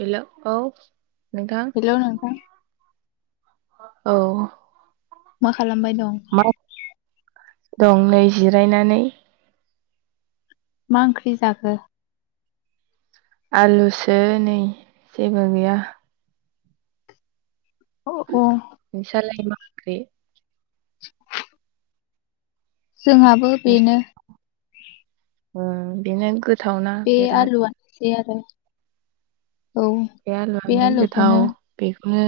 हेल' औ । हेल' नोंथां । औ । मा खालामबाय दं । दं नै जिरायनानै । मा ओंख्रि जाखो? आलुसो नै जेबो गैया । अह अह। नोंसालाय मा ओंख्रि? [inaudible] जोंहाबो बेनो । ओम बेनो गो बे आलुआनो सै आरो। औ बे आलु'खौनो बेनो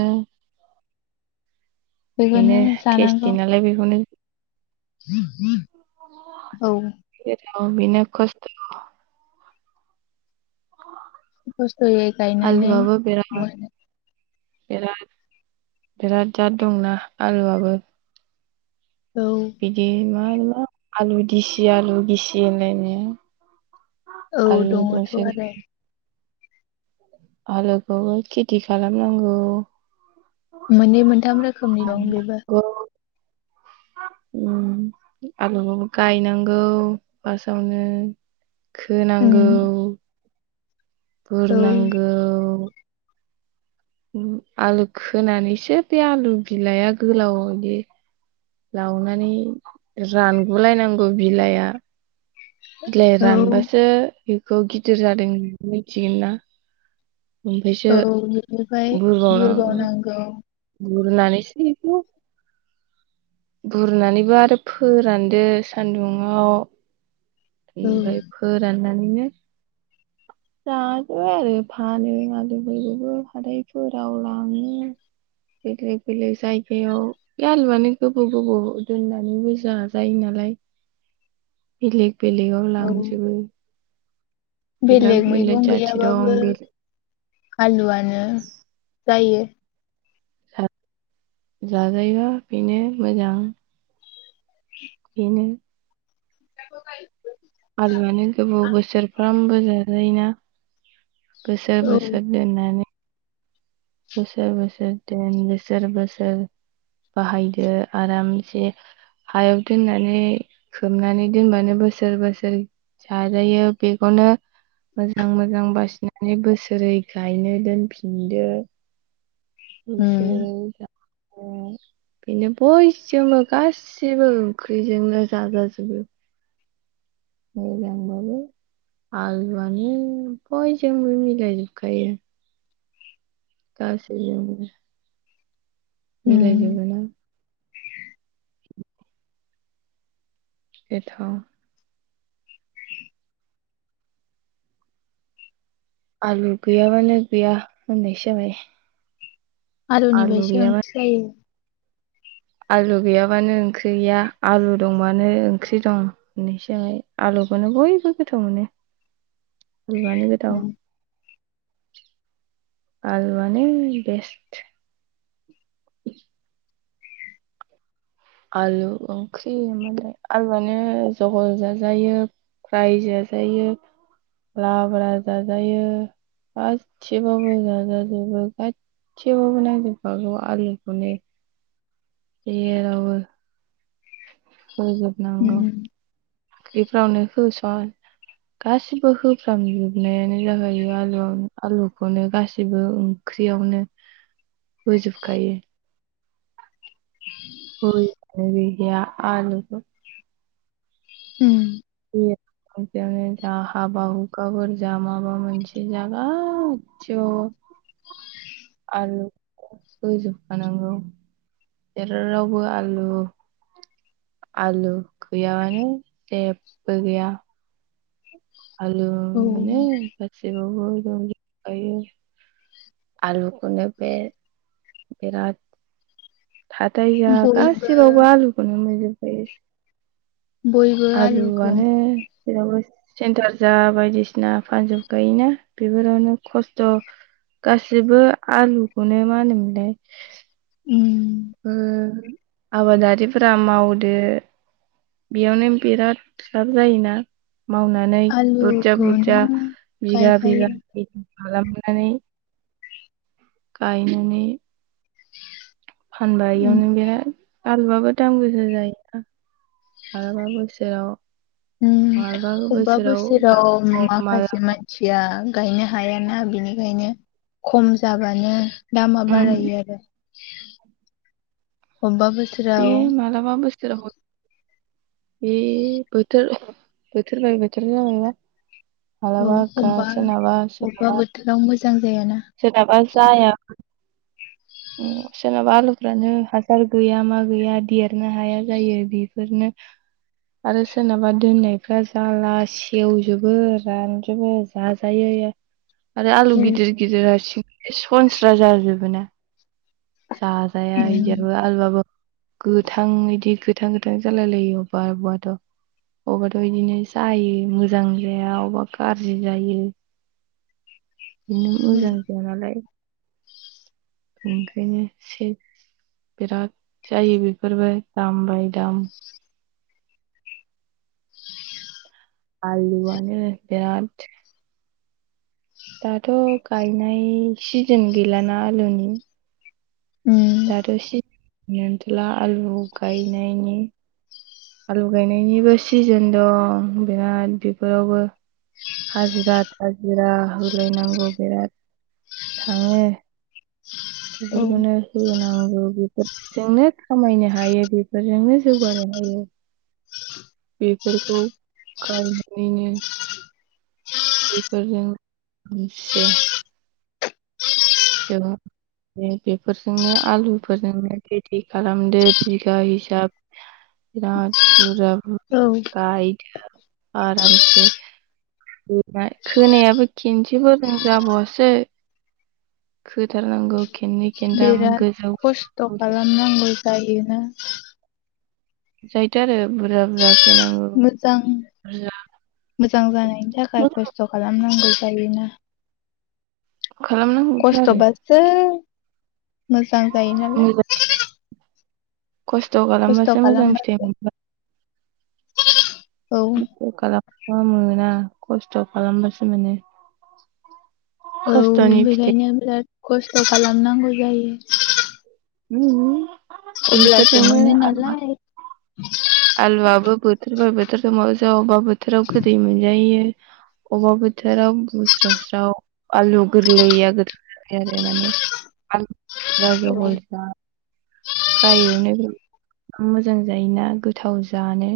बेखौनो बेनो टेस्टि नालाय बेखौनो हम हम। [unintelligible] औ। औ बिनो खस्थ खस्थ'यै गायनानै आलुआबो बिराद मोनो । बिराद बिराद जाद दंना आलुआबो। औ बिदि आलु दिसि आलु दिसि होनलायनाया। औ आलु दङथ' दंसो आरो आलुखौबो खेथि खालामनांगौ। मोननै मोनथाम रोखोमनि दं बेबो उम आलुखौ गायनांगौ फार्स्टआवनो उम खोनांगौ। औ बुरनांगौ। आलु खोनानैसो बे आलु बिलाया गोलावदि लावनानै रानगुलायनांगौ बिलाइआ। बिलाय औ रानबासो बेखौ गिदिर जादों होननानै मिथिगोन ना। ओमफ्रायसो औ बिनिफ्राय बुरबाव बुरबावनांगौ नांगौ। बुरनानैसो बुरनानैबो आरो फोरानदो सानदुंआव। औ बेनिफ्राय फोरानना [unintelligible] जाजोबबाय आरो फानो आलुफोरखौबो हाथायफोराव लाङो बेलेग बेलेग जायगायाव बे आलुआनो गोबाव गोबाव दोननानै बुरजा जायो नालाय बेलेग बेलेगाव औ लांजोबो। बेलेग मैगं जाथि गैयाबाबो दं बेलेग आलुआनो जायो। जाजायो बेनो मोजां। बिनो [unintelligible] आलुआनो गोबाव बोसोरफ्रामबो जाजायोना? बोसोर औ बोसोर दोननानै बोसोर बोसोर दोन बोसोर बोसोर बाहायदो आरामसे हायाव दोननानै खोबनानै दोनबानो बोसोर बोसोर जाजायो बेखौनो मोजां मोजां बासिनानै बोसोरै गायनो दोनफिनदो। उम बोसोर जा ओम बेनो बयजोंबो गासिबो ओंख्रिजोंनो जाजाजोबो मोजांबाबो आलुआनो बयजोंबो मिलायजोबखायो गासैजोंबो मिलाय उम जोबो ना? बेथाव आलु गैया बानो गैया होननायसो जाबाय। आलुनि आलु बायसो गैयाबानो ओंख्रि जायो। आलु गैयाबानो ओंख्रि गैया आलु दंबानो ओंख्रि दं होननायसो जाबाय आलुखौनो बयबो गोथाव मोनो। लुआनो गोथाव। उम आलुआनो बेस्ट। आलु ओंख्रि मालाय आलुआनो जहल जाजायो फ्राय जाजायो लाब्रा जाजायो गासिबबावबो जाजाजोबो गाससिबावबो नांजोबखागौ आलुखौनो। जेरावबो होजोब नांगौ। उम ओंख्रिफ्रावनो होसन गासिबो होफ्रामजोबनायानो जाहायो आलुआव आलुखौनो गासिबो ओंख्रियावनो होजोबखायो। [unintelligible] आलु उम यावनो जा हाबा हुखाफोर जा माबा मोनसे जा गासिबावबो आलुखौनो होजोबखानांगौ जेरावबो आलु। आलु गैयाबानो जेबो गैया। आलु माने औ गासिबाव [unintelligible] आलुखौनो बे बिराद हाथाय जा बयबो गासिबावबो आलुखौनो मोनजोब । बे बयबो आलुखौ आलुआनो जेरावबो सेन्थार जा बायदिसिना फानजोब गायोना बेफोरावनो खस्थ' गासिबो आलुखौनो मा होनोमोनलाय? उम बो आबादारिफोरा मावदो बेयावनो बिराद लाब जायोना? मावनानै बुरजा बुरजा आलुखौनो बिगा बिघा गायखायो खालामनानै गायनानै फानबाय उम इयावनो बेराद आलुआबो दाम गोसा जायो माब्लाबा बोसोराव। उम मालाबा अबबा बोसोराव दाम खम माखासे मालाबा मानसिया। गायनो हायाना बिनिखायनो खम जाबानो। दामा उम बारायो आरो। अमबाबो बे मालाबा बोसोराव। बे बोथोर बोथोर बाय बोथोर जाबाय बा। औ अबा अबेबा बोथोराव मोजां। जायाना सोरनाबा जाया सोरनाबा आलुफ्रानो हासार गैया मा गैया देरनो हाया जायो बेफोरनो आरो सोरनाबा दोननायफ्रा जाला सेवजोबो रानजोबो जाजायो। आरो आलु उम गिदिर। सनस्रा जाजोबो ना। जाया उम इदियिबो आलुआबो। गोथां बिदि गोथां गोथां जालाय लायो अबेबा अबेबाथ' अबावबाथ' बिदिनो जायो मोजां जाया अबेबा गाज्रि जायो बिनो उम मोजां जाया नालाय [unintelligible] ओखायनो सेस बिराद जायो बेफोरबो दाम बाय दाम । आलुआनो बेराद दाथ' गायनाय सिजोन गैलाना आलुनि उम दाथ सि गैथ'ला आलु गायनायनि आलु गायनायनिबो सिजोन दं बिराद बेफोरावबो हाजिरा थाजिरा होलायनांगौ बिराद थाङो बेफोरखौनो औ होनांगौ बेफोरजोंनो खामायनो हायो बेफोरजोंनो जौगानो हायो। बेफोरखौ गायनानैनो बेफोरजों एसे जों बेफोरजोंनो आलुफोरजोंनो रेदि खालामदो बिगा हिसाब बिराद बुरजा औ बुरजा गायदो आरामसे खोनायाबो खनसेफोरजों जाबावासै । खोथारनांगौ खेनथाम बिराद गोजौ खस्थ' गोजौ खालामनांगौ जायोना जायोथ' आरो बुरजा बुरा मोजां मोजां जानायनि थाखाय मोजां खस्थ' खालामनांगौ जायोना खालामनांगौथो खस्थ' आरो बासो मोजां जायो नालाय मोजां खस्थ' खस्थ' खालामबासो मोजां फिथाइ खालामबासो मोनोबा औ खालामाबा मोना खस्थ' खालामबासो मोनो । औ बेखायनो बिराद खस्थ' खालामनांगौ जायो । उ अब्लासो मोनोनालाय [unintelligible] आलुआबो बोथोरबा बोथोर समावसो अबावबा बोथ बोथोराव गोदै मोनजायो अबेबा बोथोराव बुस्राव स्राव आलु गोरलैया गोथां जाबाय आरो माने आलु राजु औ हलज फ्राय एवनोबो मोजां जायोना गोथाव जानो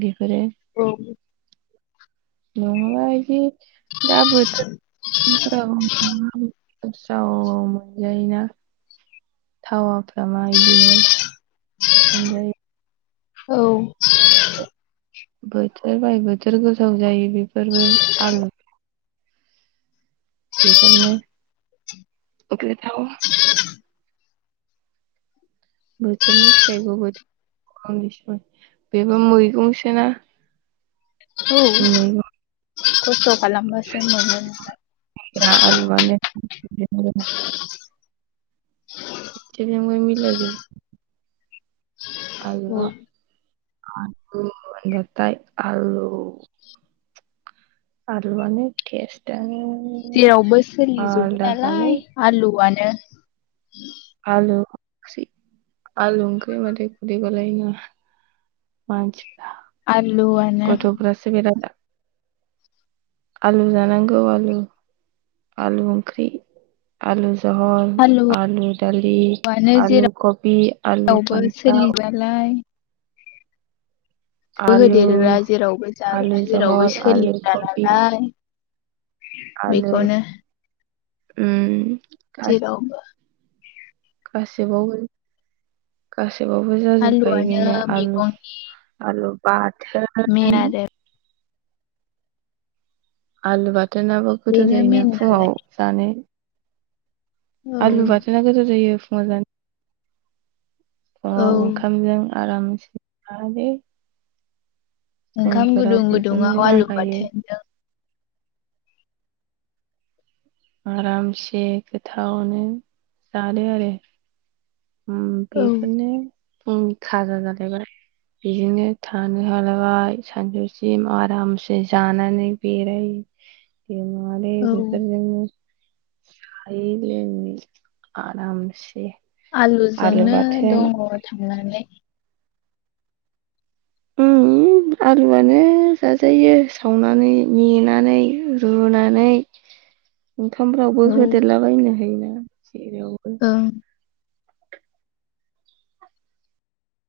दे औ नङाबा बिदि दा बोथोर फ्राव स मजाय ना - - थावाफ मा इदिनो मोनजाय औ बोथोर बाय बोथोर गोजाव जायो बेफोरबो आल बेफोरनो गोथाव बोथोरनि फिथाइखौबो खस बेबोा मैगं सोना औ खथ' खालाम खालाम बासो मोनज आलुआनो गासिबजोंबो आ औ आ अ बाथ आलु आलुवान टेस्ट आनो जेरावबो सोलिजोबो नालाय आलुआनो ए आलु आलु ओंख्रि होन बाथाय [inaudible] आलुआनो बिराद आलु जानांगौ आलु आलु ओंख्रि आलु जहल आलु दालि आलुआनो आलु कबि आलु जेरावबो फान्थ सोलियो ब आलु होदेरग्रा जेरावबो आलु जाग्रा जेरावबो जहल आलु सोलिग्रा कबि नालाय आलु बेखौनो [inaudible] जेरावबो खासि बाव थेबावबो जाजोबखायो आलुआनो बिनो आलु मैगंनि आलु बा [inaudible] मेन आरो आलु बाथोन - देनाबो गोथाव बेनो जायोना मेन नालाय फुङाव जानो औ आलु बाथोना गोथाव जायो । मोजां अ औ ओंखाम जों आरामसे जादे ओंखाम गुदुं बेफोरनो गुदुङाव आलु जाखायो बाथोनजों आरामसे गोथावनो जानो आरो । ओम औ बेफोरनो । फुंनि खाजा जालायबाय बिजोंनो थानो हालायबाय सानजौसिम आरामसे जानानै बेराय बेमाने औ बेफोरजोंनो सायोलै आरामसे। आलु आलुजोंनो बाथोन दङ थांनानै। ओम आलुआनो जाजायो सावनानै, मेनानै, रुनानै ओंखामफ्रावबो औ होदेरलाबायनो हायोना। [unintelligible] एवगो ओं